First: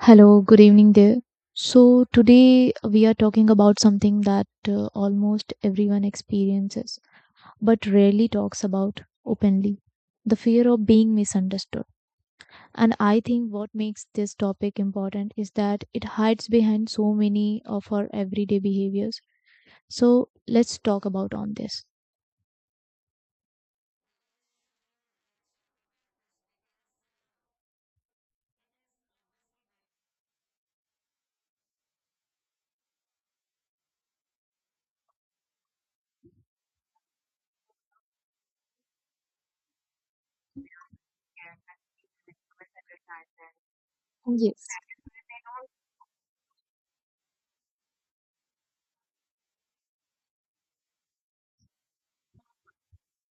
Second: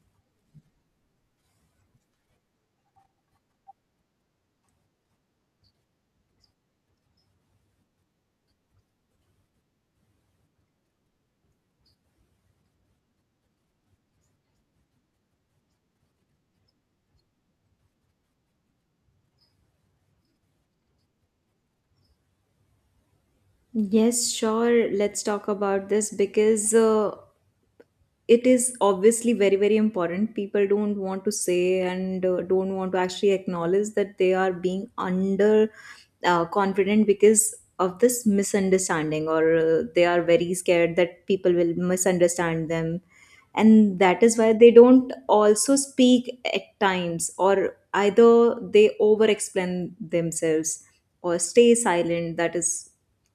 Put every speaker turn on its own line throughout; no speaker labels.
Hello, good evening there. So, today we are talking about something that almost everyone experiences but rarely talks about openly, the fear of being misunderstood. And I think what makes this topic important is that it hides behind so many of our everyday behaviors. So, let's talk about on this.
Yes, sure. Let's talk about this because it is obviously very, very important. People don't want to say and don't want to actually acknowledge that they are being under confident because of this misunderstanding, or they are very scared that people will misunderstand them. And that is why
Yes.
they don't also speak at times, or either they over explain themselves or stay silent. That is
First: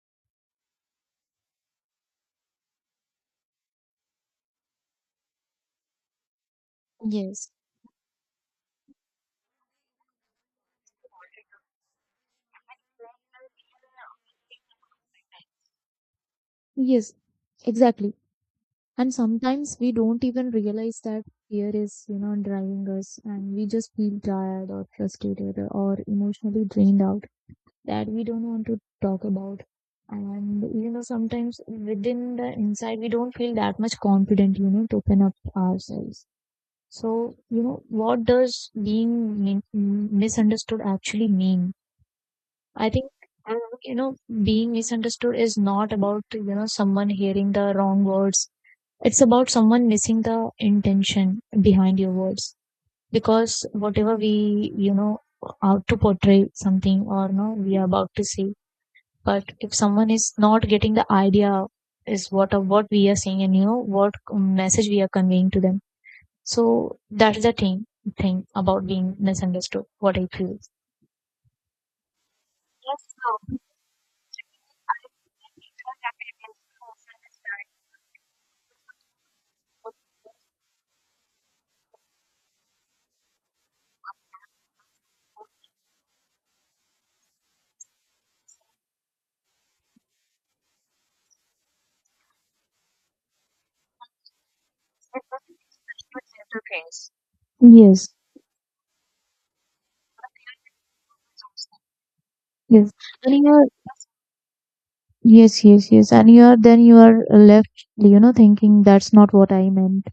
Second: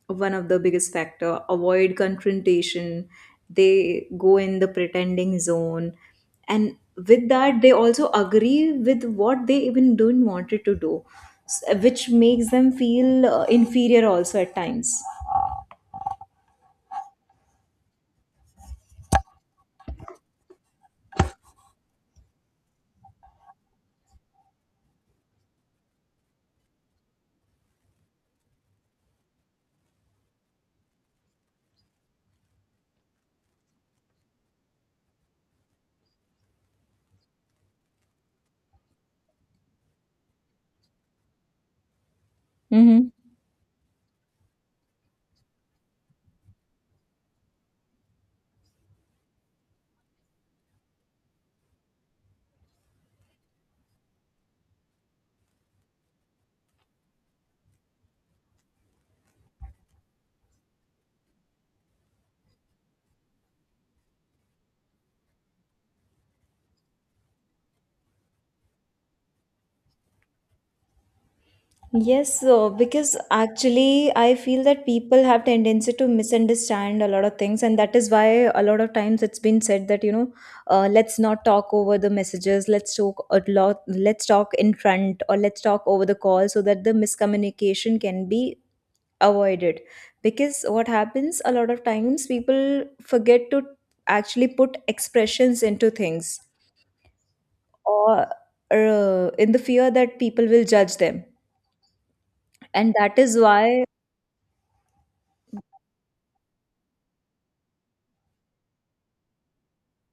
one of the biggest factor, avoid confrontation, they go in the pretending zone, and with
Yes.
that they also agree with what they even don't wanted to do, which makes them feel inferior also at times.
Yes, exactly. And sometimes we don't even realize that fear is, you know, driving us, and we just feel tired or frustrated or emotionally drained out that we don't want to talk about. And, you know, sometimes within the inside, we don't feel that much confident, you know, to open up ourselves. So, you know, what does being misunderstood actually mean? I think,
hmm
uh, you know, being misunderstood is not about, you know, someone hearing the wrong words, it's about someone missing the intention behind your words. Because whatever we, you know, are to portray something or no, we are about to say. But if someone is not getting the idea is what of what we are saying, and you know what message we are conveying to them. So that's the thing about being misunderstood, what I feel. Yes.
Yes, so because
So people
actually I feel that people have tendency to
have been
misunderstand
influenced
a lot of things, and that is why a lot of times it's been said that, you know, let's not talk over the messages, let's talk a lot, let's talk in front, or let's talk over the call, so that the miscommunication can be avoided. Because what happens a lot of times, people forget to actually put
with
expressions into things,
different things. Yes.
or in the fear that people will judge them,
Yes.
and that
And
is
you know,
why.
yes, yes, yes. And you're then you are left, you know, thinking that's not what I meant.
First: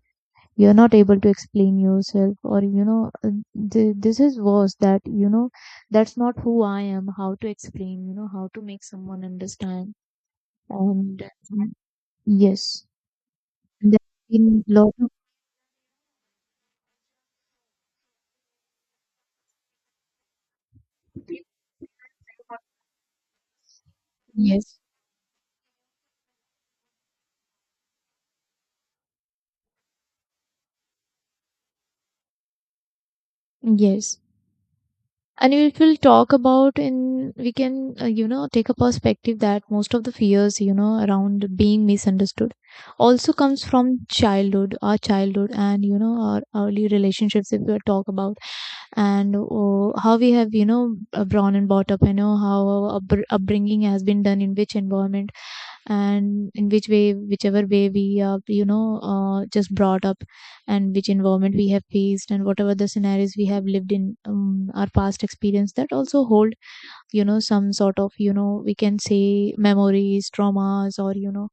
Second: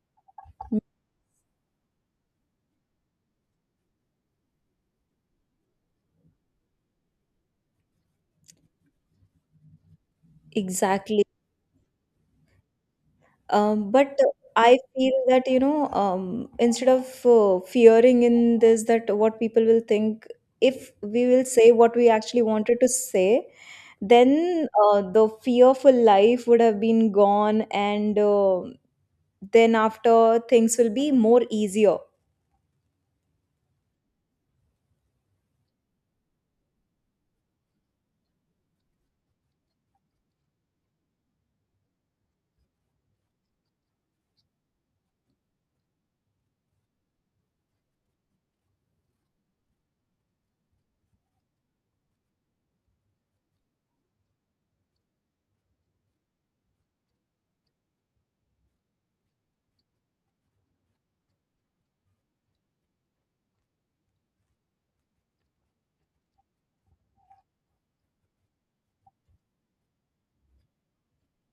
You're not able to explain yourself, or you know, this is worse that you know, that's not who I am. How to explain, you know, how to make someone understand. And
Exactly.
yes,
Um,
there
but
have been
I
lot of
feel that, you know, instead of fearing in this, that what people will think, if we will say what we actually wanted to say, then
yes,
the fearful life would have been gone, and then after things will be more easier.
yes. And if we'll talk about in we can you know take a perspective that most of the fears, you know, around being misunderstood also comes from childhood, our childhood, and you know our early relationships if we talk about, and oh, how we have, you know, born and brought up, you know how our upbringing has been done, in which environment and in which way, whichever way we are, you know, just brought up, and which environment we have faced, and whatever the scenarios we have lived in, our past experience, that also hold, you know, some sort of, you know, we can say memories, traumas, or you know,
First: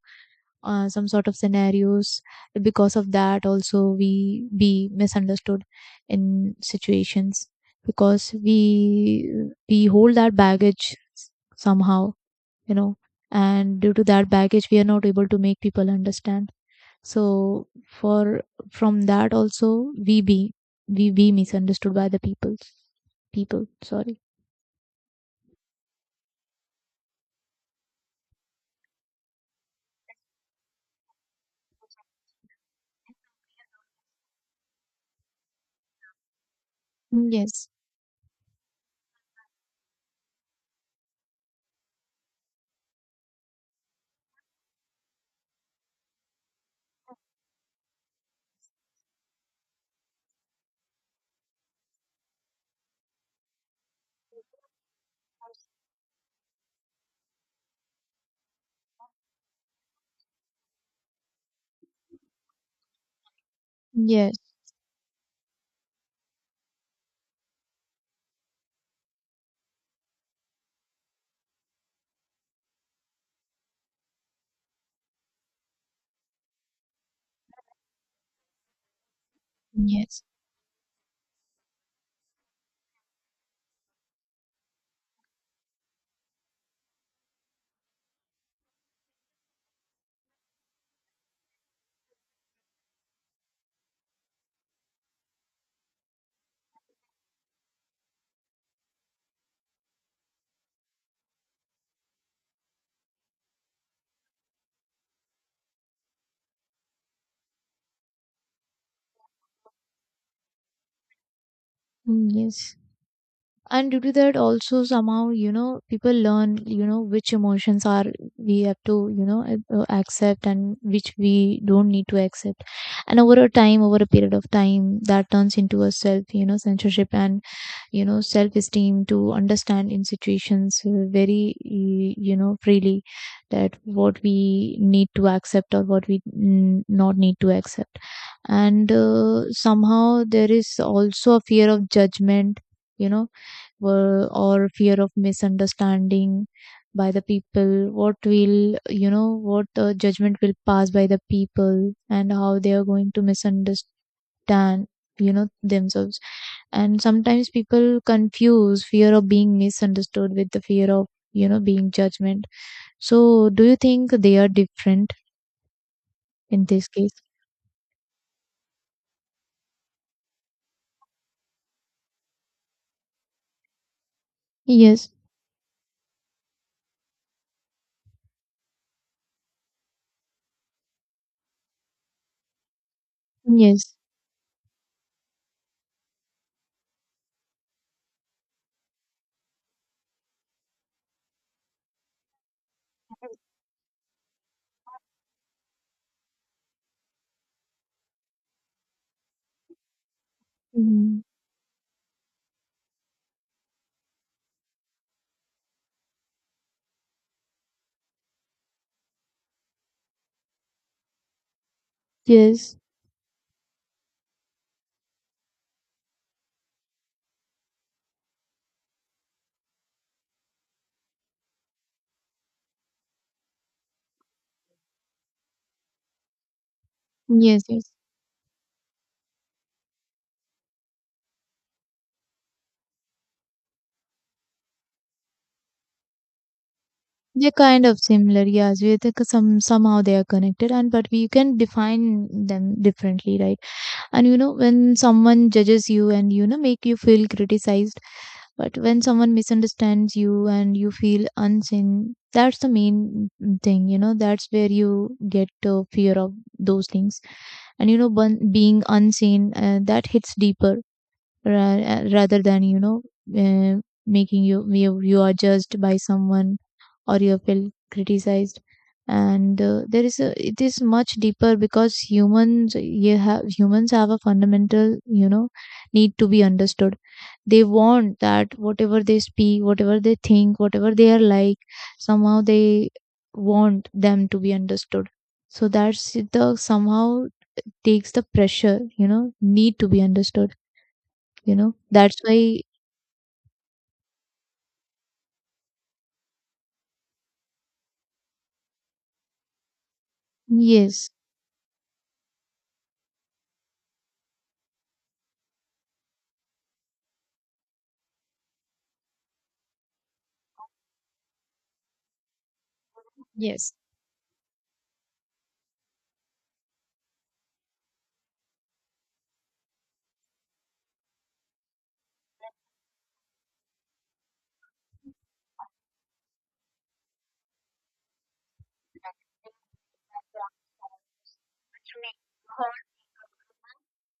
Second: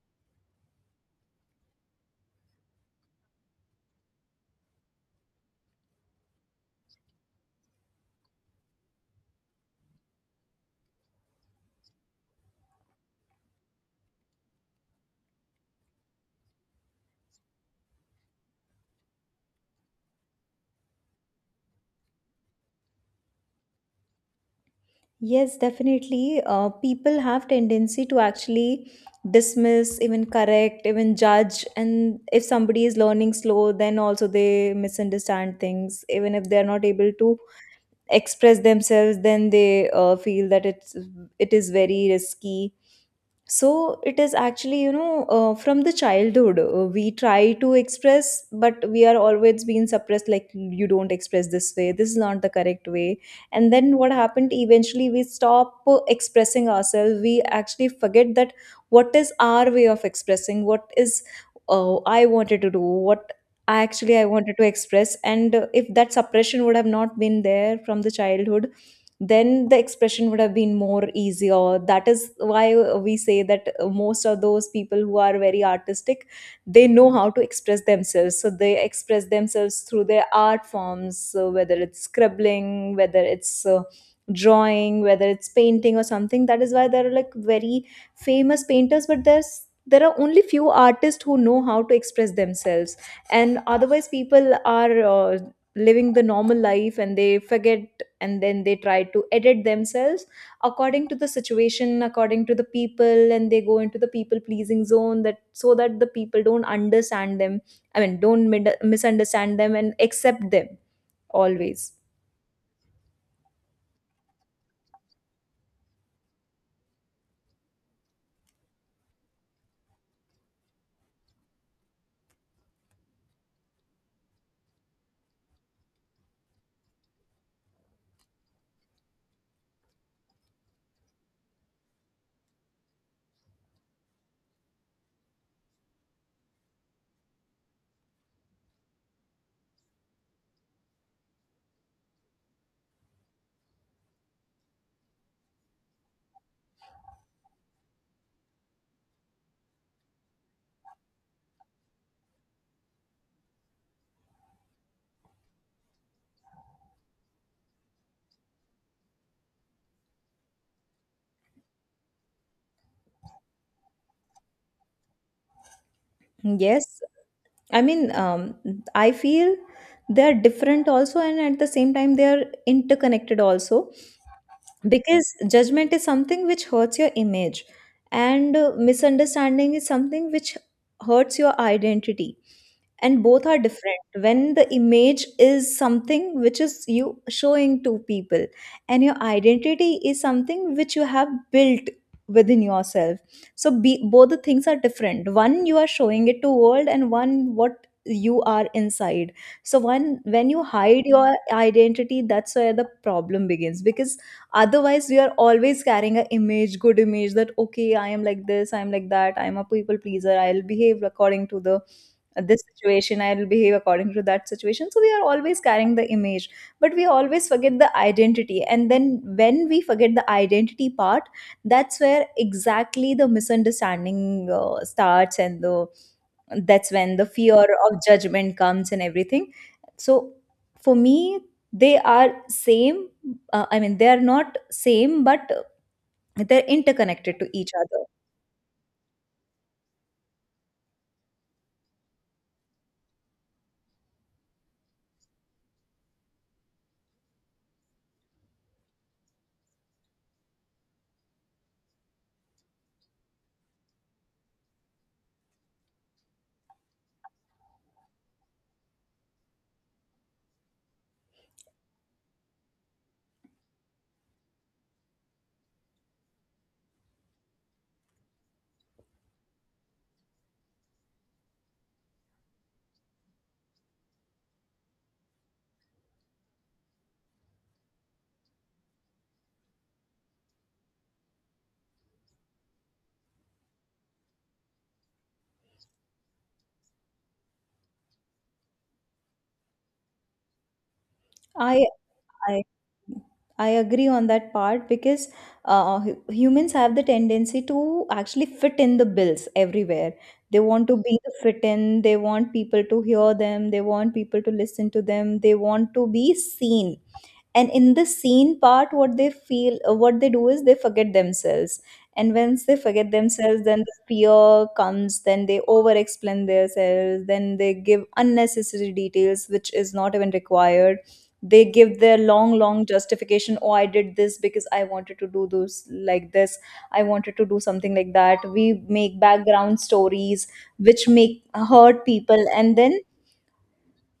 some sort of scenarios. Because of that also we be misunderstood in situations, because we hold that baggage somehow, you know, and due to that baggage we are not able to make people understand. So for from that also we be misunderstood by the people, people sorry.
Yes, definitely. People have tendency to actually dismiss, even correct, even judge. And if somebody is learning slow, then also they misunderstand things. Even if they are not able to
Yes,
express themselves, then they feel that it is very risky. So it is actually, you know, from the childhood we try to express, but we are always being suppressed, like you don't express this way, this is not the correct way. And then what happened, eventually we stop expressing ourselves. We actually forget that what is our way of expressing, what is, I wanted to do, what I actually I
yes,
wanted to express. And if that suppression would have not been there from the childhood, then the expression would have been more easier. That is why we say that most of those people who are very artistic, they know how to express themselves, so they express themselves through
yes,
their art forms, so whether it's scribbling, whether it's drawing, whether it's painting or something. That is why there are like very famous painters, but there are only few artists who know how to express themselves, and otherwise people are uh, living the normal life and they forget, and then they try to edit themselves according to the situation, according to the people, and they go into the people pleasing zone, that so that the people don't understand them, I mean don't misunderstand them and accept them always.
yes. And due to that also somehow, you know, people learn, you know, which emotions are we have to, you know, accept and which we don't need to accept. And over a time, over a period of time, that turns into a self, you know, censorship and, you know, self esteem to understand in situations, very you know freely, that what we need to accept or what we not need to accept. And somehow there is also a fear of judgment, you know, were, or fear of misunderstanding by the people, what will, you know, what judgment will pass by the people and how they are going to misunderstand, you know, themselves. And sometimes people confuse fear of being misunderstood with the fear of, you know, being judgment. So do you think they are different in
Yes,
this case?
I mean, I feel they are different also, and at the same time they are interconnected also,
Yes,
because judgment is something which hurts your image, and misunderstanding is something which hurts your identity. And both are
yes.
different. When the image is something which is you showing to people, and your identity is something which you have built within yourself, so be, both the things are different. One you are showing it to world, and one what you are inside. So one, when you hide
Mhm.
your identity, that's where the problem begins, because otherwise we are always carrying a image, good image, that okay, I am like this, I am like that, I am a people pleaser, I'll behave according to the this
Yes,
situation, I'll behave according to that situation. So we are always carrying the image, but we always forget the identity. And then when we forget the identity part, that's where exactly the misunderstanding starts, and the that's when the fear
yes, yes.
of judgment comes and everything. So for me, they are same, I mean they are not same, but they're interconnected to
They're
each
kind of
other.
similar, yes. We think some somehow they are connected, and but we can define them differently, right? And you know, when someone judges you and you know make you feel criticized, but when someone misunderstands you and you feel unseen, that's the main thing. You know, that's where you get fear of those things, and you know, being unseen that hits deeper rather than you know uh, making you you are judged by someone or you have been criticized. And there is a it is much deeper because humans have a fundamental, you know, need to be understood. They want that whatever they speak, whatever they think, whatever they are like, somehow they want them to be understood. So that's the somehow takes the pressure, you know, need to be understood, you know,
i
that's why.
i I agree on that part, because humans have the tendency to actually fit in the bills everywhere. They want to
Yes.
be the fit in, they want people to hear them, they want people to listen to them, they want to be seen. And in the scene part, what they feel, what they do is they forget themselves. And once they forget themselves,
Yes.
then the fear comes, then they over explain themselves, then they give unnecessary details which is not even required. They give their long long justification, oh, I did this because I wanted to do those like this, I wanted to do something like that. We make background stories which make hurt people, and then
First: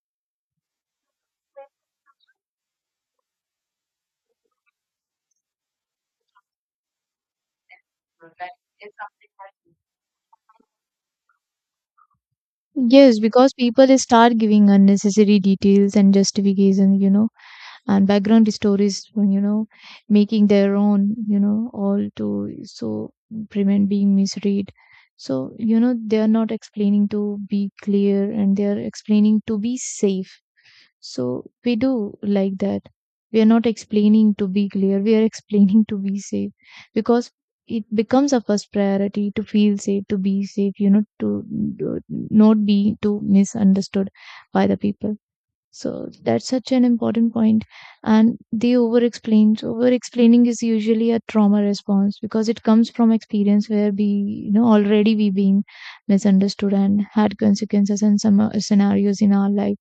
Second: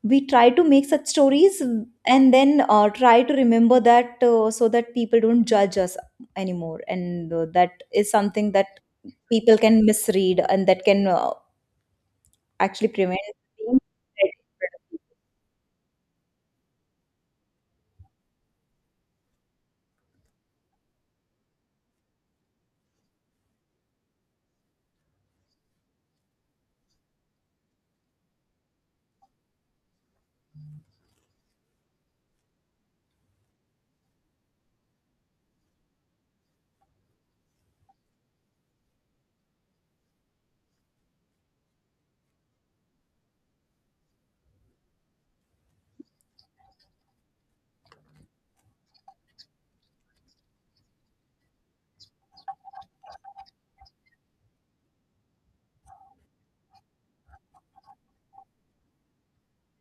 we try to make such stories and then try to remember that so that people don't judge us anymore. And that is something that people can misread, and that can actually
Yes,
prevent
because
being
people start giving
read.
unnecessary details and justification, you know, and background stories, you know, making their own, you know, all to so prevent being misread. So, you know, they are not explaining to be clear, and they are explaining to be safe. So we do like that. We are not explaining to be clear, we are explaining to be safe, because it becomes a first priority to feel safe, to be safe, you know, to not be too misunderstood by the people. So that's such an important point. And they over explain. Over explaining is usually a trauma response because it comes from experience where we, you know, already we being misunderstood and had consequences and some scenarios in our life,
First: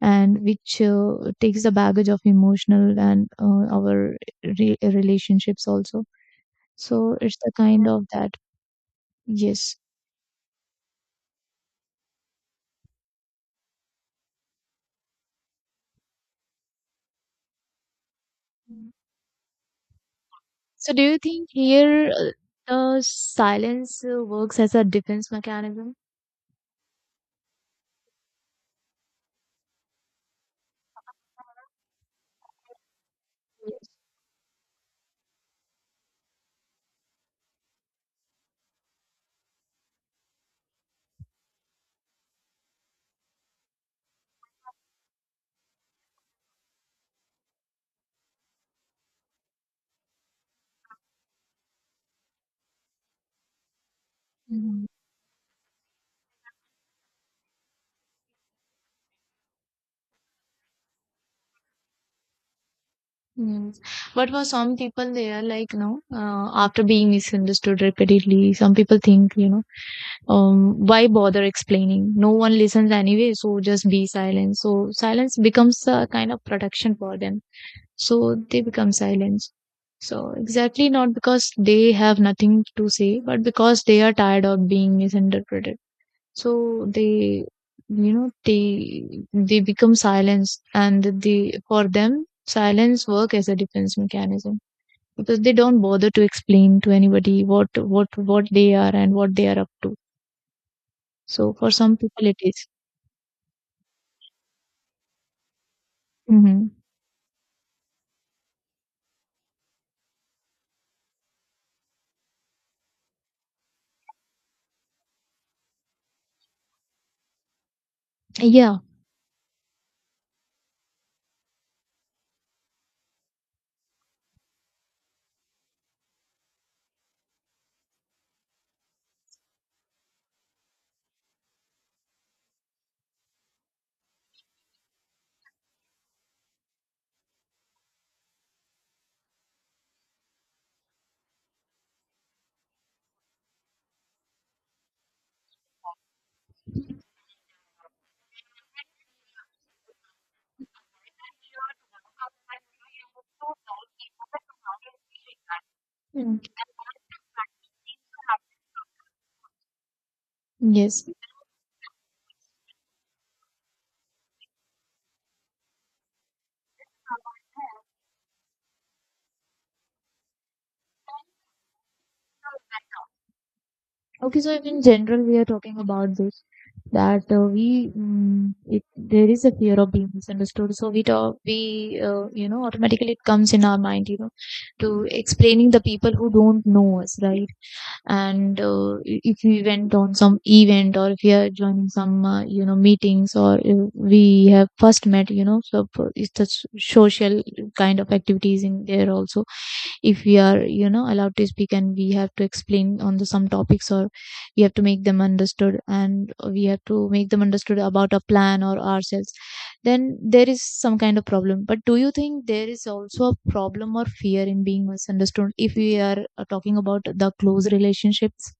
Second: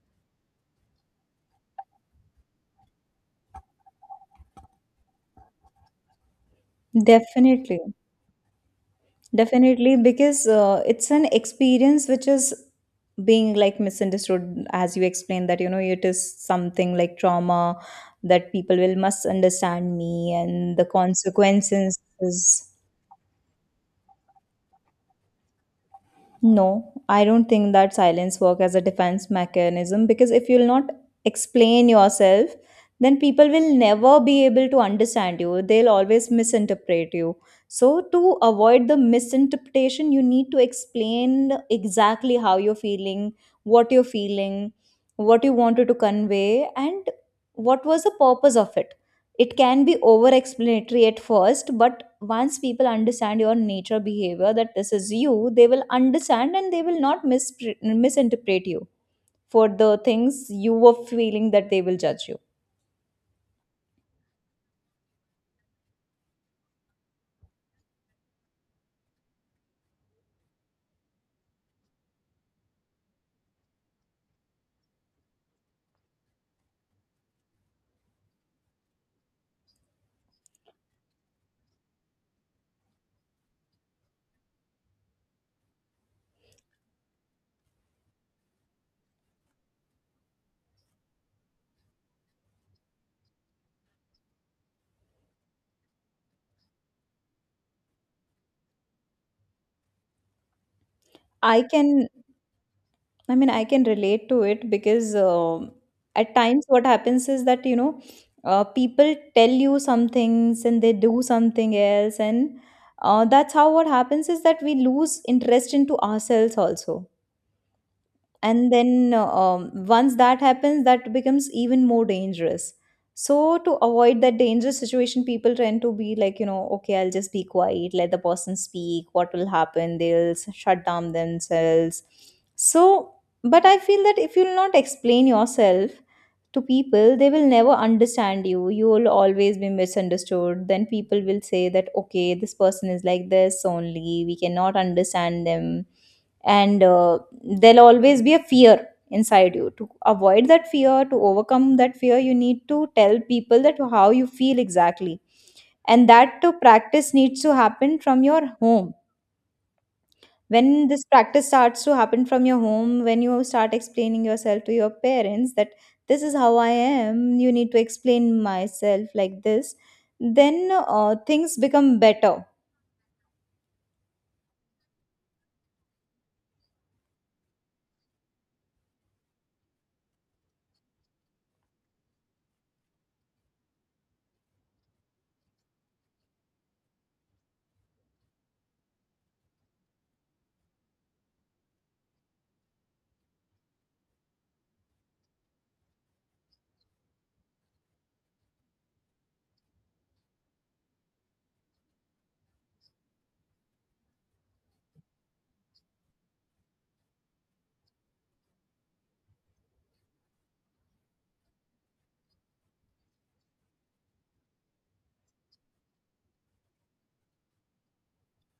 and which takes the baggage of emotional and our relationships also. So it's the
Definitely,
kind of that yes.
definitely, because it's an experience which is being like misunderstood, as you explained, that you know, it is something like trauma that people will misunderstand me and the
So do you think
consequences.
here the silence works as a defense mechanism?
No, I don't think that silence work as a defense mechanism, because if you'll not explain yourself, then people will never be able to understand you. They'll always misinterpret you. So to avoid the misinterpretation, you need to explain exactly how you're feeling, what you wanted to convey, and what was the purpose of it. It can be over explanatory at first, but once people understand your nature behavior that
Mhm.
this is you, they will understand and they will not misinterpret you for the things you were feeling, that they will judge you.
Yes. But for some people, they are like, no, after being misunderstood repeatedly, some people think, you know, why bother explaining? No one listens anyway, so just be silent. So silence becomes a kind of protection for them, so they become silent. So exactly not because they have nothing to say, but because they are tired of being misinterpreted. So they, you know, they become silence, and they for them silence work as a defense mechanism, because they don't bother to explain to anybody what what they are and what they are up to. So
i
for
can
some people it is.
i mean i can relate to it, because at times
Mhm.
what happens is that, you know, people tell you some things and they do something else. And that's how, what happens is that we lose interest into ourselves also. And
Yeah.
then once that happens, that becomes even more dangerous. So to avoid that dangerous situation, people tend to be like, you know, okay, I'll just be quiet, let the person speak, what will happen, they'll shut down themselves. So, but I feel that if you'll not explain yourself to people, they will never understand you. You will always be misunderstood, then people will say that, okay, this person is like this only, we cannot understand them. And there'll always be a fear inside you. To avoid that fear, to overcome that fear, you need to tell people that how you feel exactly. And
Mm.
that to practice needs to happen from your home. When this
Yes.
practice starts to happen from your home, when you start explaining yourself to your parents that this is how I am, you need to explain myself like this, then things become better.
Okay, so in general we are talking about this, that we it, there is a fear of being misunderstood, so we talk we you know automatically it comes in our mind, you know, to explaining the people who don't know us, right? And if we went on some event, or if we are joining some you know meetings, or if we have first met, you know, so it's the social kind of activities in there also. If we are, you know, allowed to speak and we have to explain on the some topics, or we have to make them understood and we have to make them understood about a plan or ourselves, then there is some kind of problem. But do you think there is also a problem or fear in being misunderstood if we are talking about the close relationships?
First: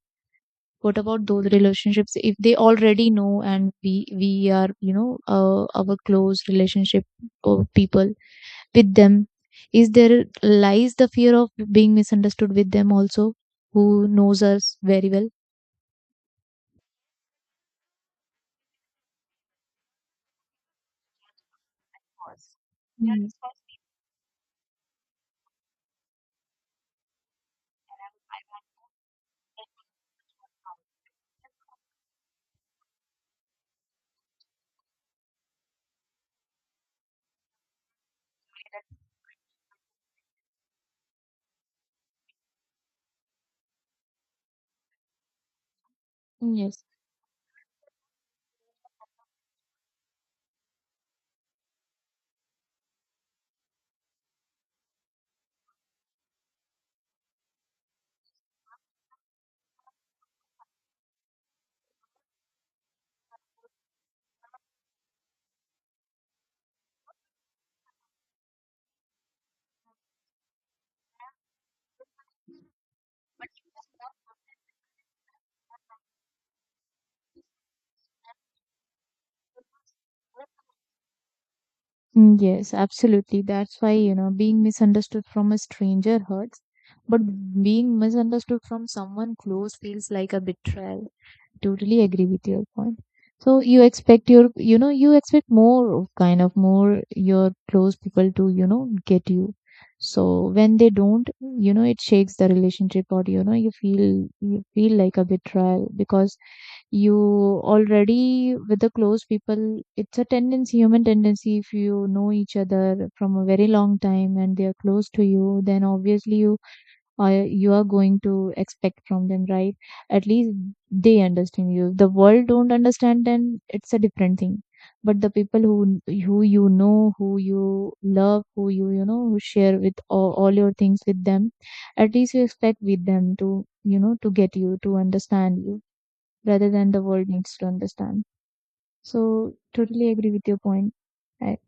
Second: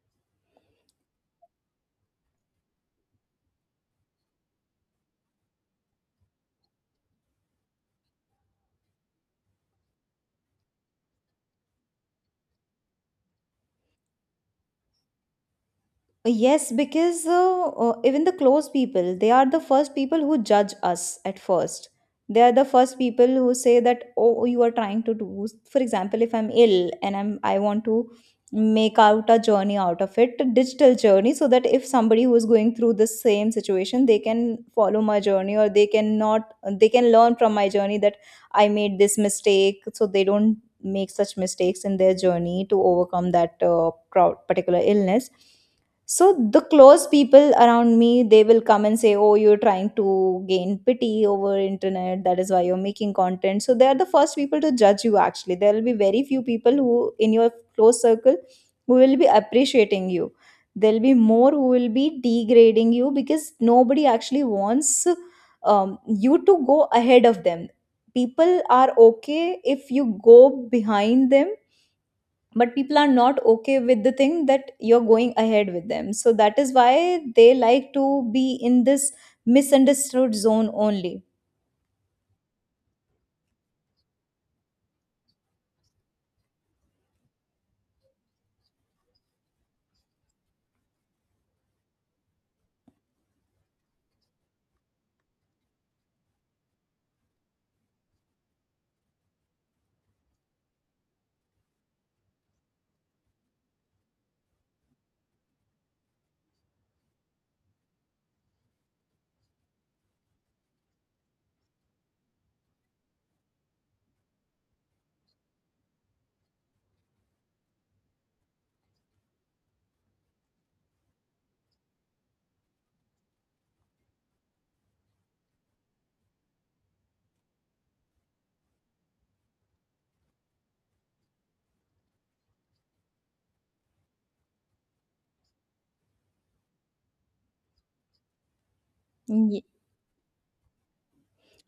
What about those relationships if they already know and we are, you know, our close relationship or people with them? Is there lies the fear of being misunderstood with them also, who knows us very well?
Yes, because even the close people, they are the first people who judge us at first. They are the first
Yeah.
people who say that, oh, you are trying to do. For example, if I'm ill and I want to make out a journey out of it, a digital journey, so that if somebody who is going through the same situation, they can follow my journey, or they can not, they can learn from my journey that I made this mistake, so they don't make such mistakes in their journey to overcome that particular illness. So
Mm.
the
Yes.
close people around me, they will come and say, oh, you're trying to gain pity over internet, that is why you're making content. So they are the first people to judge you, actually. There will be very few people who in your close circle who will be appreciating you. There'll be more who will be degrading you, because nobody actually wants you to go ahead of them. People are okay if you go behind them, but people are not okay with the thing that you're going ahead with them. So that is why they like to be in this misunderstood zone only.
Mm, yes, absolutely. That's why, you know, being misunderstood from a stranger hurts, but being misunderstood from someone close feels like a betrayal. Totally agree with your point. So you expect your, you know, you expect more kind of more your close people to, you know, get you. So when they don't, you know, it shakes the relationship, or, you know, you feel like a betrayal. Because you already with the close people it's a tendency, human tendency, if you know each other from a very long time and they are close to you, then obviously you are going to expect from them, right? At least they understand you. If the world don't understand, then it's a different thing. But the people who you know, who you love, who you, you know, who share with all your things with them, at least you expect with them to, you know, to get you, to understand you, rather than the world needs to understand. So, totally agree with your point. I,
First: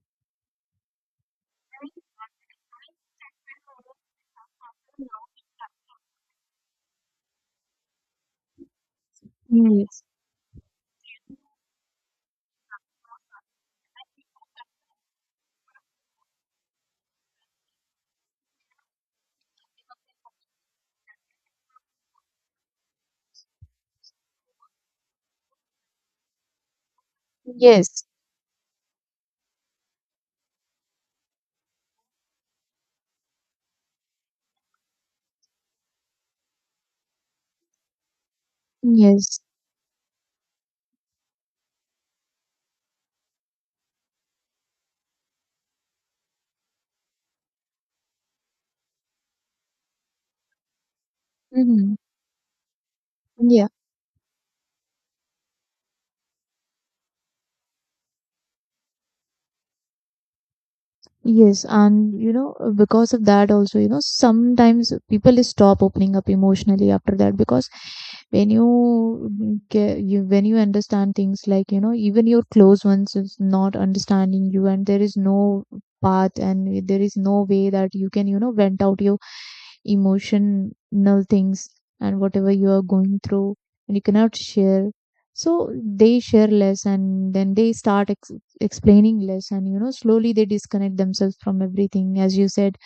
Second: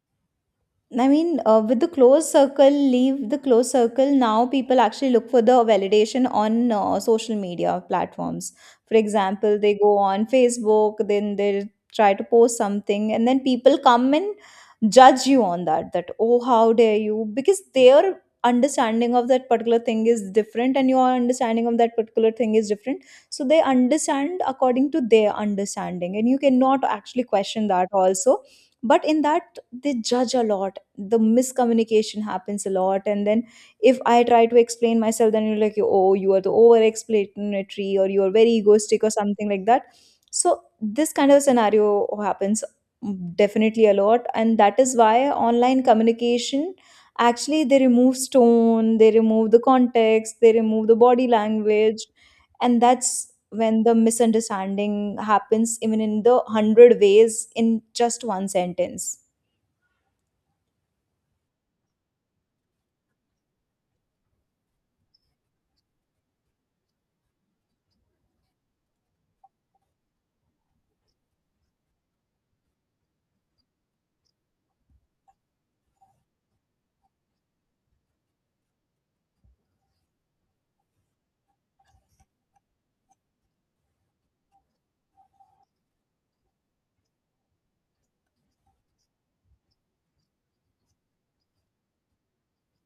I mean, with the close circle, leave the close circle. Now, people actually look for the validation on social media platforms. For example, they go
yes.
on Facebook, then they try to post something, and then people come and judge you on that. That, oh, how dare you? Because their understanding of that particular thing is different, and your understanding of that particular thing is different. So they understand according to their understanding, and you cannot actually question that
Yes.
also, but in that they judge a lot. The miscommunication happens a lot, and then if I try to explain myself, then you're like, oh, you are the over explanatory or you're very egoistic or
Yes.
something like that. So this kind of scenario happens definitely a lot, and that is why online communication, actually, they remove tone, they remove the context, they remove the body
Hmm.
language, and that's
Yeah.
when the misunderstanding happens even in the hundred ways in just one sentence.
Yes, and you know, because of that also, you know, sometimes people stop opening up emotionally after that because when you you when you understand things like, you know, even your close ones is not understanding you and there is no path and there is no way that you can, you know, vent out your emotional things and whatever you are going through and you cannot share, so they share less and then they explaining less. And you know, slowly they disconnect themselves from everything, as you said.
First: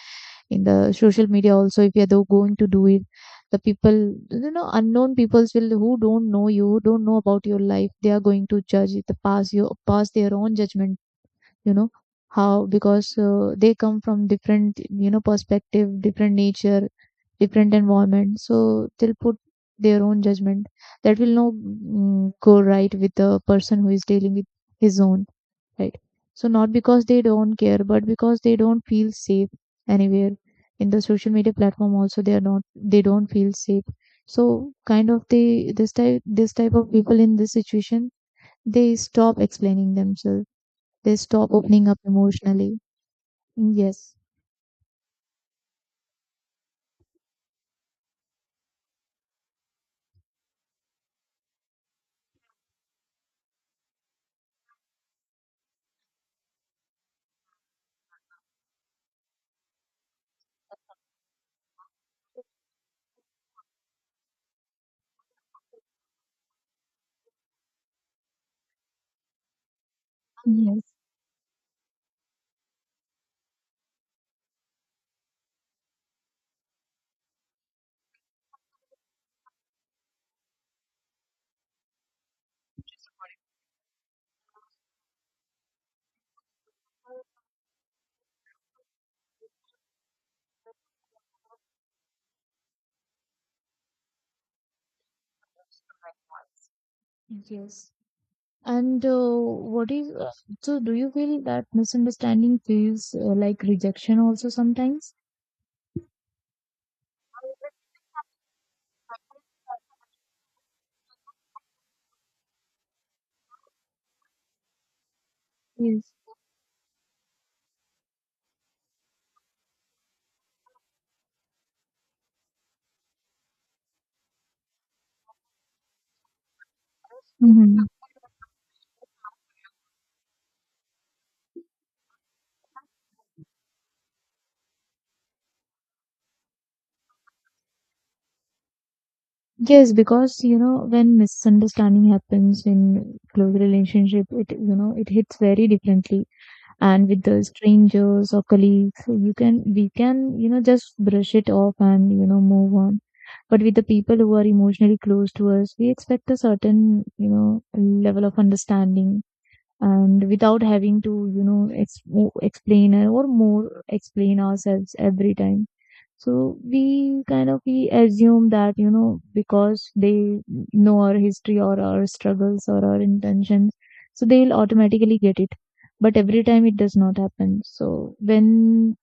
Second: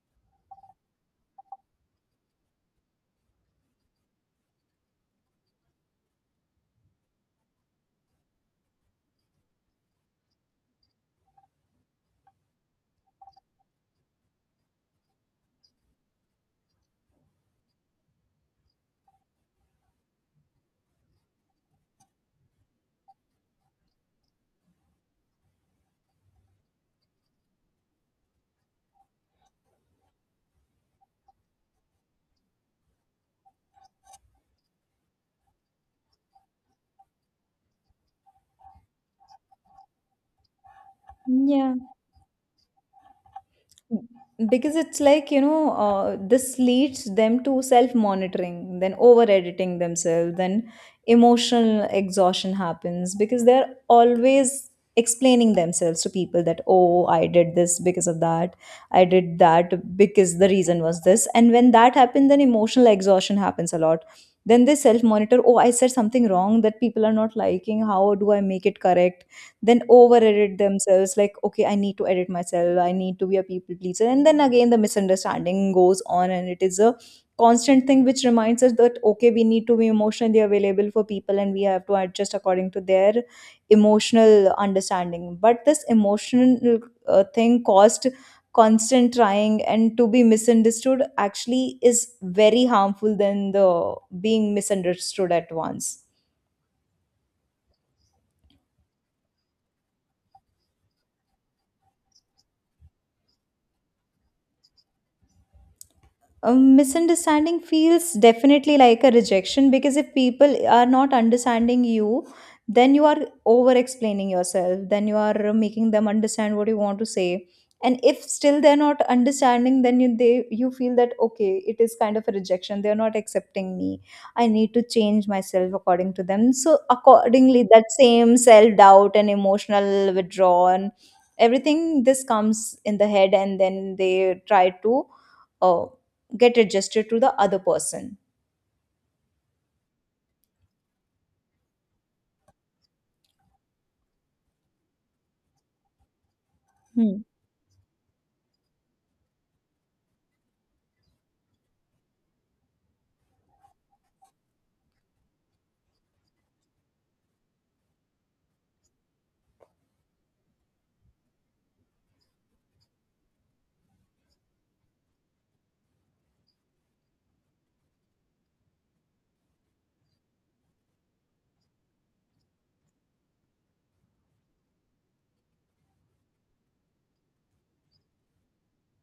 In the social media also, if you are though going to do it, the people, you know, unknown peoples will, who don't know you, who don't know about your life, they are going to judge the past. You pass their own judgment, you know. How? Because they come from different, you know, perspective, different nature, different environment, so they'll put their own judgment that will not go right with the person who is dealing with his own, right? So not because they don't care, but because they don't feel safe anywhere. In the social media platform also, they are not, they don't feel safe. So kind of they this type of people in this situation, they stop explaining themselves. They stop
Yeah.
opening up emotionally. Yes.
Because it's like, this leads them to self monitoring, then over editing themselves, then emotional exhaustion happens because they're always explaining themselves to people, that oh, I did this because of that, I did that because the reason was this. And when that happens, then emotional exhaustion happens a lot. Then they self monitor, oh, I said something wrong that people are not liking, how do I make it correct? Then over edit
Yes.
themselves like, okay, I need to edit myself, I need to be a people pleaser, and then again the misunderstanding goes on, and it is a constant thing which reminds us that okay, we need to be emotionally available for people and we have to adjust according to their emotional understanding. But this emotional thing caused constant trying, and to be misunderstood actually is very harmful than the being misunderstood at once.
Yes. And what is so? Do you feel that misunderstanding feels like rejection also sometimes?
A misunderstanding feels definitely like a rejection, because if people are not understanding you, then you are over explaining yourself, then you are making them
Yes.
understand what you want to say. And if still they're not understanding, then you feel that okay, it is kind of a rejection, they're not accepting me, I need to change myself according to them. So accordingly, that
Mhm.
same self doubt and emotional withdrawal and everything, this comes in the head, and then they try to uh, get adjusted to the other person.
Yes, because you know when misunderstanding happens in close relationship, it, you know, it hits very differently. And with
Hmm.
the strangers or colleagues, you can, we can, you know, just brush it off and, you know, move on. But with the people who are emotionally close to us, we expect a certain, you know, level of understanding, and without having to, you know, explain or more explain ourselves every time. So we kind of, we assume that, you know, because they know our history or our struggles or our intentions, so they'll automatically get it. But every time it does not happen, so when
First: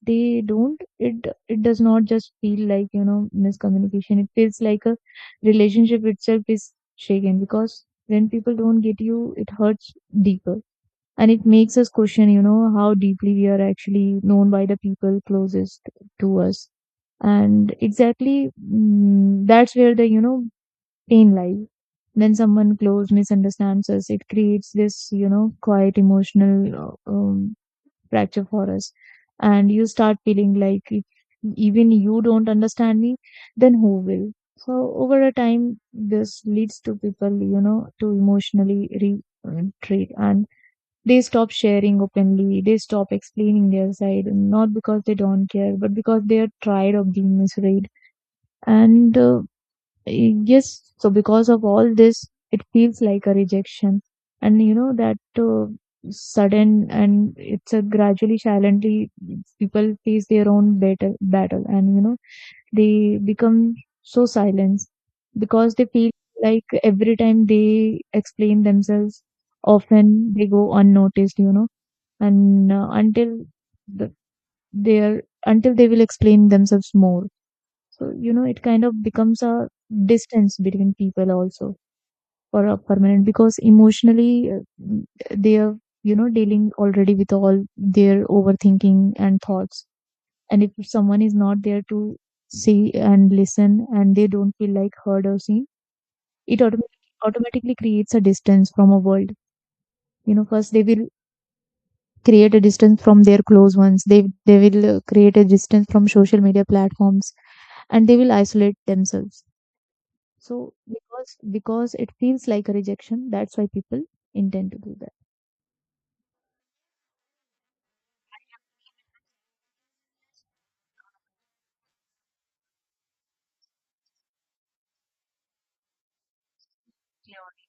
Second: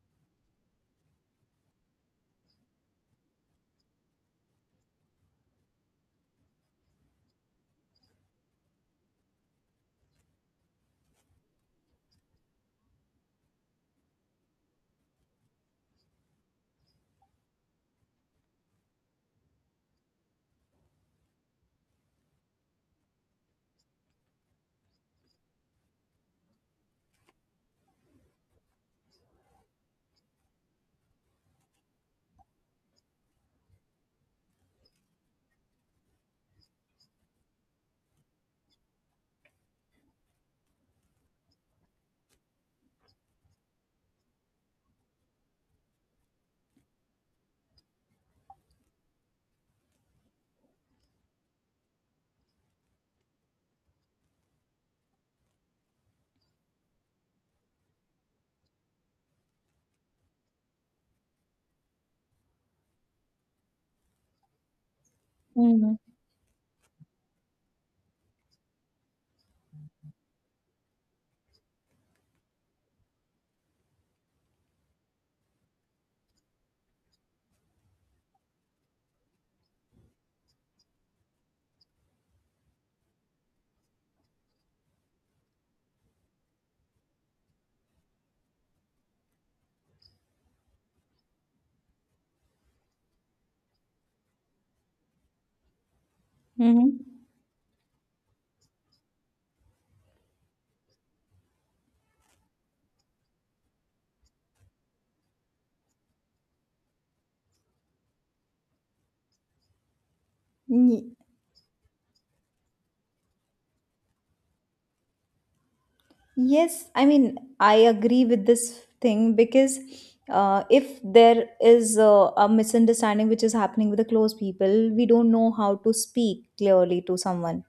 they don't, it does not just feel like, you know, miscommunication, it feels like a relationship itself is shaken because when people don't get you, it hurts deeper. And it makes us question, you know, how deeply we are actually known by the people closest to us. And exactly that's where the, you know, pain lies. When someone close misunderstands us, it creates this, you know, quiet emotional fracture for us. And you start feeling like, if even you don't understand me, then who will? So over a time, this leads to people, you know, to emotionally retreat, and they stop sharing openly. They stop explaining their side, not because they don't care, but because they are tired of being misread. And yes, so because of all this, it feels like a rejection. And you know that sudden, and it's a gradually, silently, people face their own battle, and you know they become so silent because they
Mm-hmm.
feel like every time they explain themselves, often they go unnoticed. You know, and until the, they are until they will explain themselves more, so you know it kind of becomes a distance between people also for a permanent, because emotionally they are, you know, dealing already with all their overthinking and thoughts. And if someone is not there to see and listen, and they don't feel like heard or seen, it
Mm-hmm.
automatically creates a distance from a world. You know, first they will create a distance from their close ones. They will create a distance from social media platforms, and they will isolate themselves. So
Ye-
because it feels like a rejection, that's why people intend to do that.
Yes, I mean, I agree with this thing because if there is a misunderstanding which is happening with the close people, we don't know how to speak clearly to someone.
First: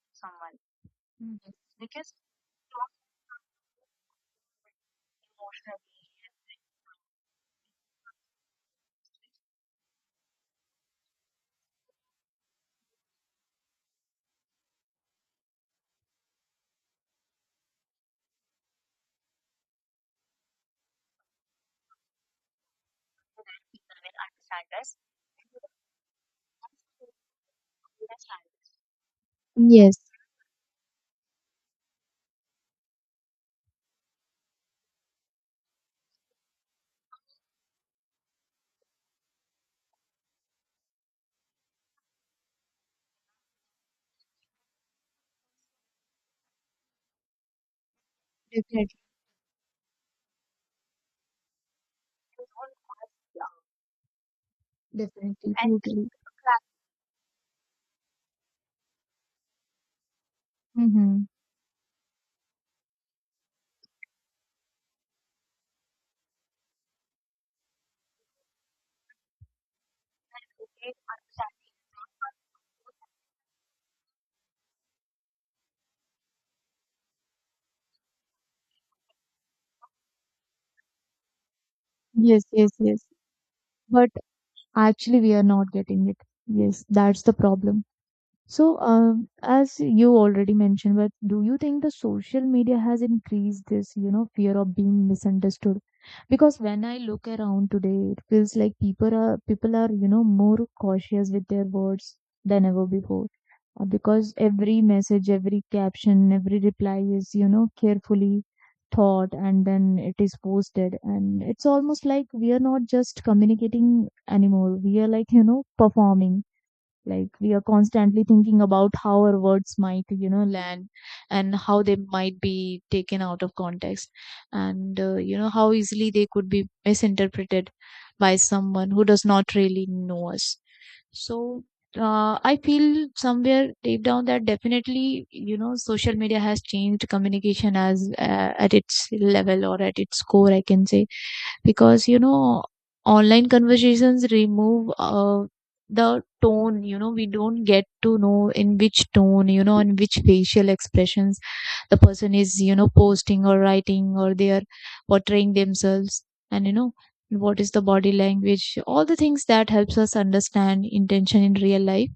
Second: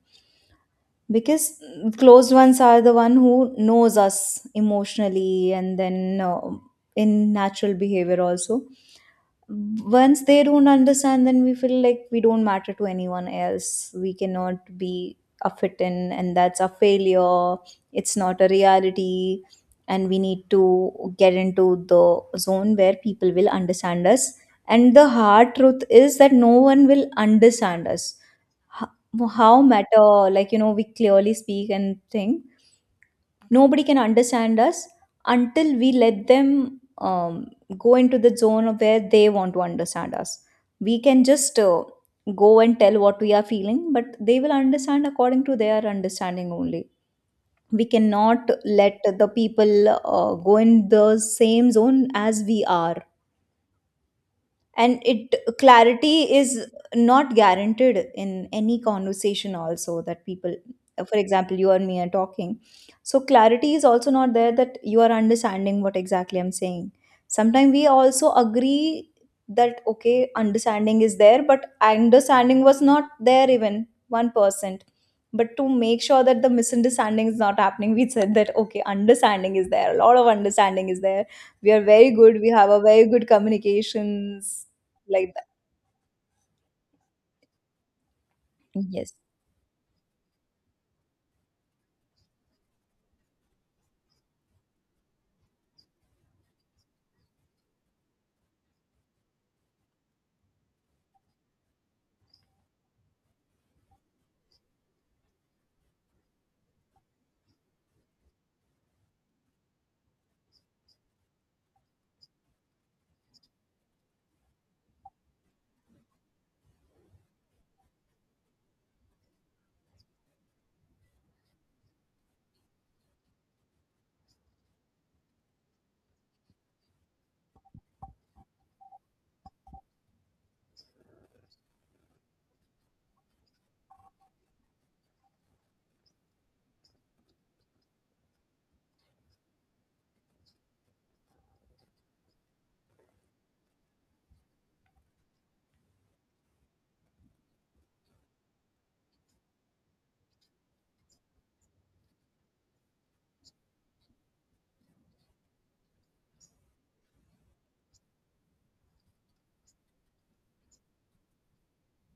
Mhm.
Because closed ones are the one who knows us emotionally, and then in natural behavior also, once they don't understand, then we feel like we don't matter to anyone else, we cannot be a fit in, and that's a failure. It's not a reality, and we need to get into the zone where people will understand us. And the hard truth is that no one will understand us, ho- how
Yes,
matter, like, you know, we clearly speak and think, nobody can understand us until we let them um, go into the zone of where they want to understand us. We can just go and tell what we are feeling, but they will understand according to their understanding only. We cannot
definitely,
let the people go in the same zone as we are. And it
definitely, and totally.
clarity is not guaranteed in any conversation also, that people, for
Hmm.
example, you and me are talking, so clarity is also not there, that you are understanding what exactly I'm saying. Sometimes we also agree that okay, understanding is there, but understanding was not there even 1%. But to make sure that the misunderstanding is not happening, we said that okay, understanding is there, a lot of understanding is there, we are very good,
Yes,
we
yes,
have a
yes.
very good
But
communications
actually we
like
are not getting it. Yes, that's the problem. So,
that. Yes.
as you already mentioned, but do you think the social media has increased this, you know, fear of being misunderstood? Because when I look around today, it feels like people are, you know, more cautious with their words than ever before. Because every message, every caption, every reply is, you know, carefully thought, and then it is posted. And it's almost like we are not just communicating anymore. We are, like, you know, performing, like we are constantly thinking about how our words might, you know, land, and how they might be taken out of context, and you know, how easily they could be misinterpreted by someone who does not really know us. So I feel somewhere deep down that definitely, you know, social media has changed communication as, at its level or at its core, I can say. Because you know, online conversations remove the tone, you know, we don't get to know in which tone, you know, in which facial expressions the person is, you know, posting or writing, or they are portraying themselves. And you know, what is the body language, all the things that helps us understand intention in real life,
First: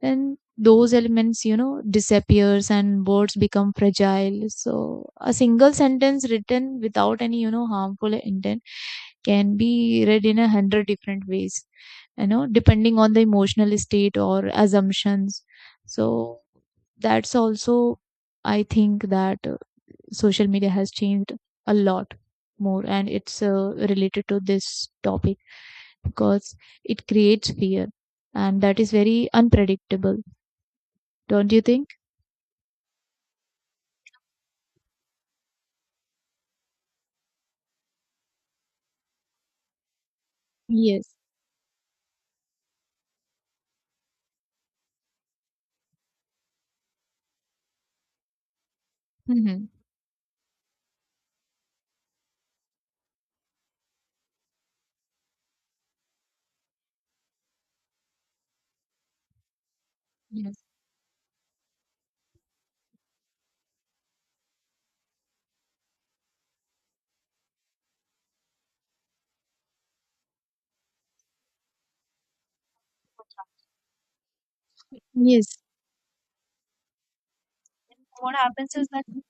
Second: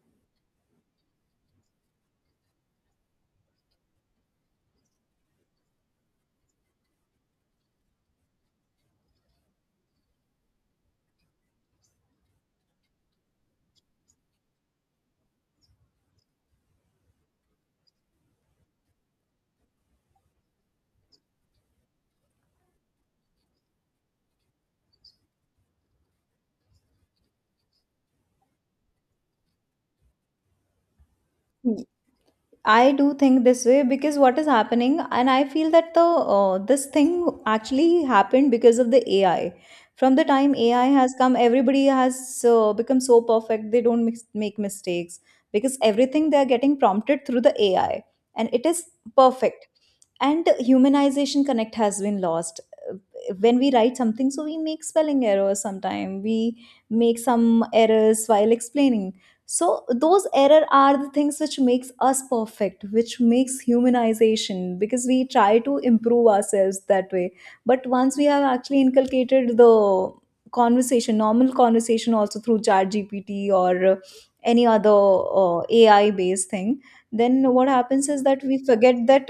then those elements, you know, disappears, and words become fragile. So a single sentence written without any, you know, harmful intent can be read in a hundred different ways, you know, depending on the emotional state or assumptions. So that's also, I think that social media has changed a lot more, and it's related to this topic because it creates fear, and that is very unpredictable, don't you
Y-
think?
I do think this way, because what is happening, and I feel that the this thing actually happened because of the AI. From the time AI
Yes.
has come, everybody has become so perfect, they don't make mistakes, because everything they are getting prompted through the AI, and it is
Mm-hmm.
perfect. And humanization connect has been lost. Uh, When we write something, so we make spelling errors. Sometime we make some errors while explaining, so those
Yes.
error are the things which makes us perfect, which makes humanization, because we try to improve ourselves that way. But once we have actually inculcated the conversation normal conversation also through chat gpt or any other
Yes.
ai based thing, then what happens is
What
that we
happens is
forget
that
that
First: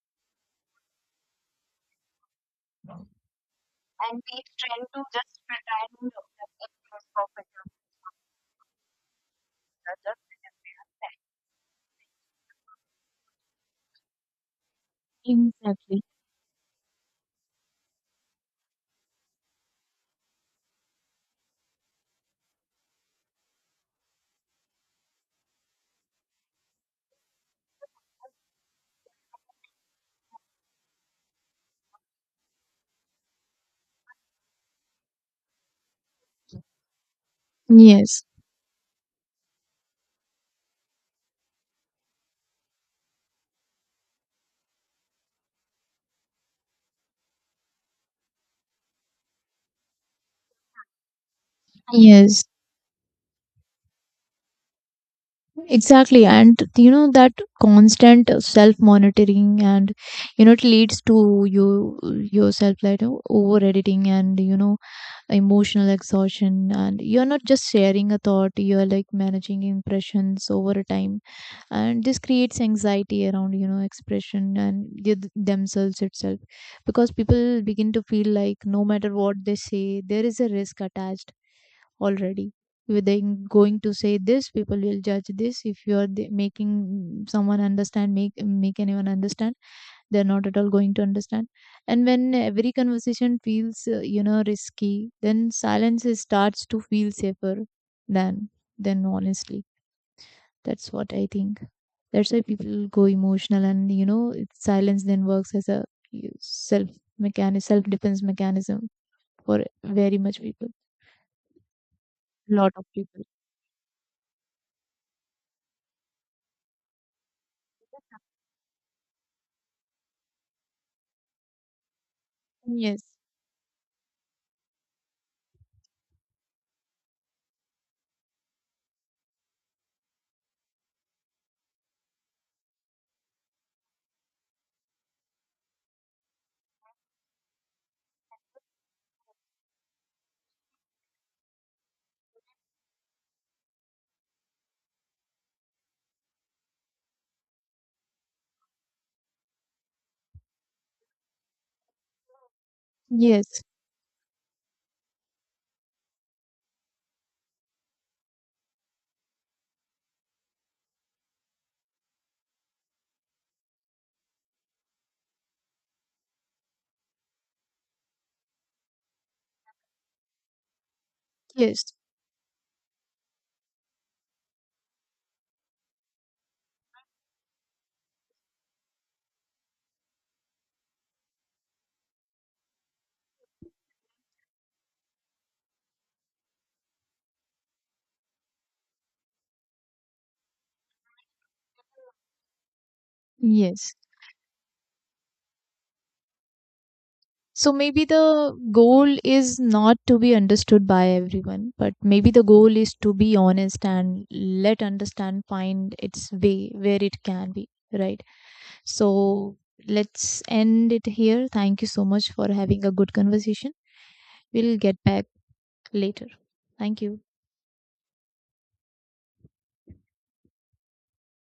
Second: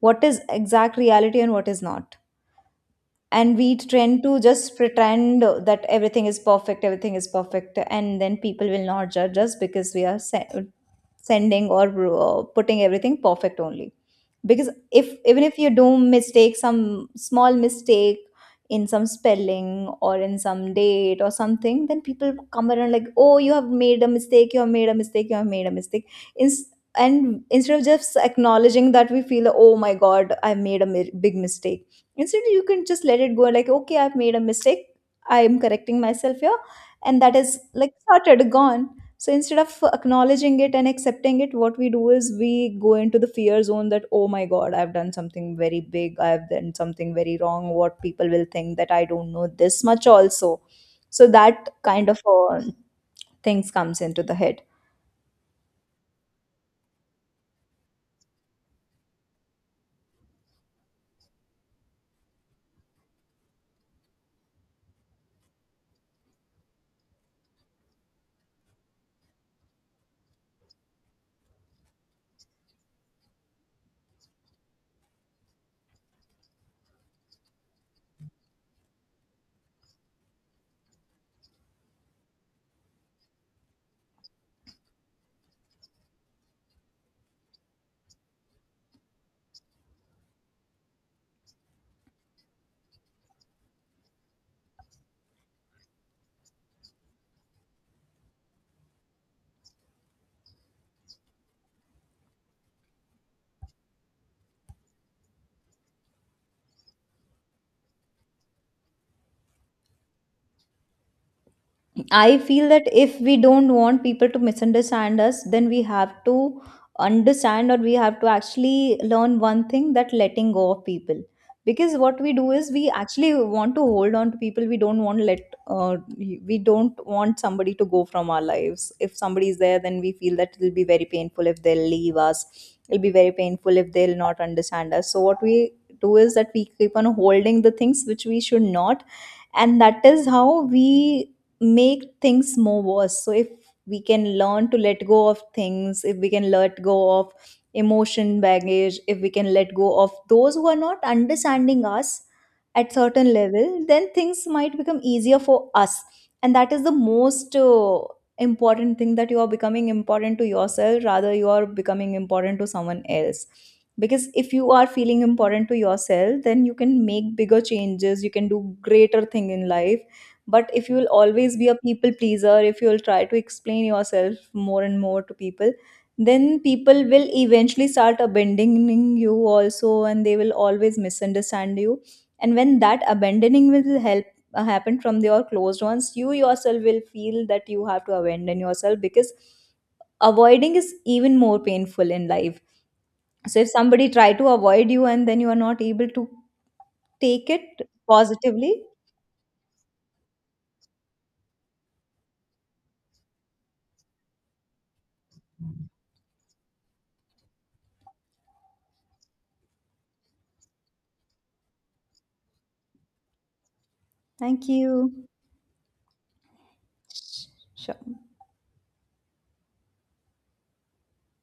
what is exact reality and what is not, and we tend to just pretend that everything is perfect, everything is perfect, and then people will not judge us because we are sending or putting everything perfect only. Because if even if you do
exactly.
mistake some small mistake in some spelling or in some date or something, then people come around like, oh, you have made a mistake, you have made a mistake, you have made a mistake. Ins- and instead of just acknowledging that, we feel, oh my god, I made a big mistake. Instead you can just let it go like, okay, I've made a mistake, I am correcting myself here, and that is like
Yes,
started gone. So instead of acknowledging it and accepting it, what we do is we go into the fear zone, that oh my god, I've done something very big, I've done something very wrong, what people will think, that I don't know this much also. So that kind of
yes,
things comes into the head.
exactly. And you know, that constant self-monitoring and, you know, it leads to you yourself like over-editing and, you know, emotional exhaustion. And you're not just sharing a thought, you're like managing impressions over a time. And this creates anxiety around, you know, expression and themselves itself, because people begin to feel like no matter what they say, there is a risk attached already. With them going to say this, people will judge this. If you are making someone understand, make anyone understand, they're not at all going to understand. And when every conversation feels, you know, risky, then starts to feel safer than than honestly, that's what I think. That's why people go emotional, and you know, silence then works as a self mechanism, self defense mechanism for very much people,
I feel
lot of
that if
people.
we don't want people to misunderstand us, then we have to understand, or we have to actually learn one thing, that letting go of people. Because what we do is we
Yes,
actually want to hold on to people. We don't want let, we don't want somebody to go from our lives. If somebody is there, then we feel that it'll be very painful if they'll leave us. It'll be very painful if they'll not understand us. So what we do is that we keep on holding the things which we should not, and that is how we make things more worse. So if we can learn to let go of things, if we can let go of emotion baggage, if we can let go of those who are not understanding us at certain
yes,
level, then things might become easier for us. And that is the most important thing, that you are becoming important to yourself rather you are becoming important to someone else. Because if you are feeling important to yourself, then you can make bigger changes, you can do greater thing in life. But if you will always be a
yes,
people pleaser, if you will try to explain yourself more and more to people, then people will eventually start abandoning you also, and they will always misunderstand you. And when that abandoning will help happen from your closed ones, you yourself will feel that you have to abandon yourself, because avoiding is even more painful in life. So if
yes.
somebody try to avoid you and then you are not able to take
So
it
maybe the
positively,
goal is not to be understood by everyone, but maybe the goal is to be honest and let understand find its way where it can be, right? So let's end it here. Thank you so much for having a good conversation.
thank
We'll get
you.
back later. Thank you.
Sure.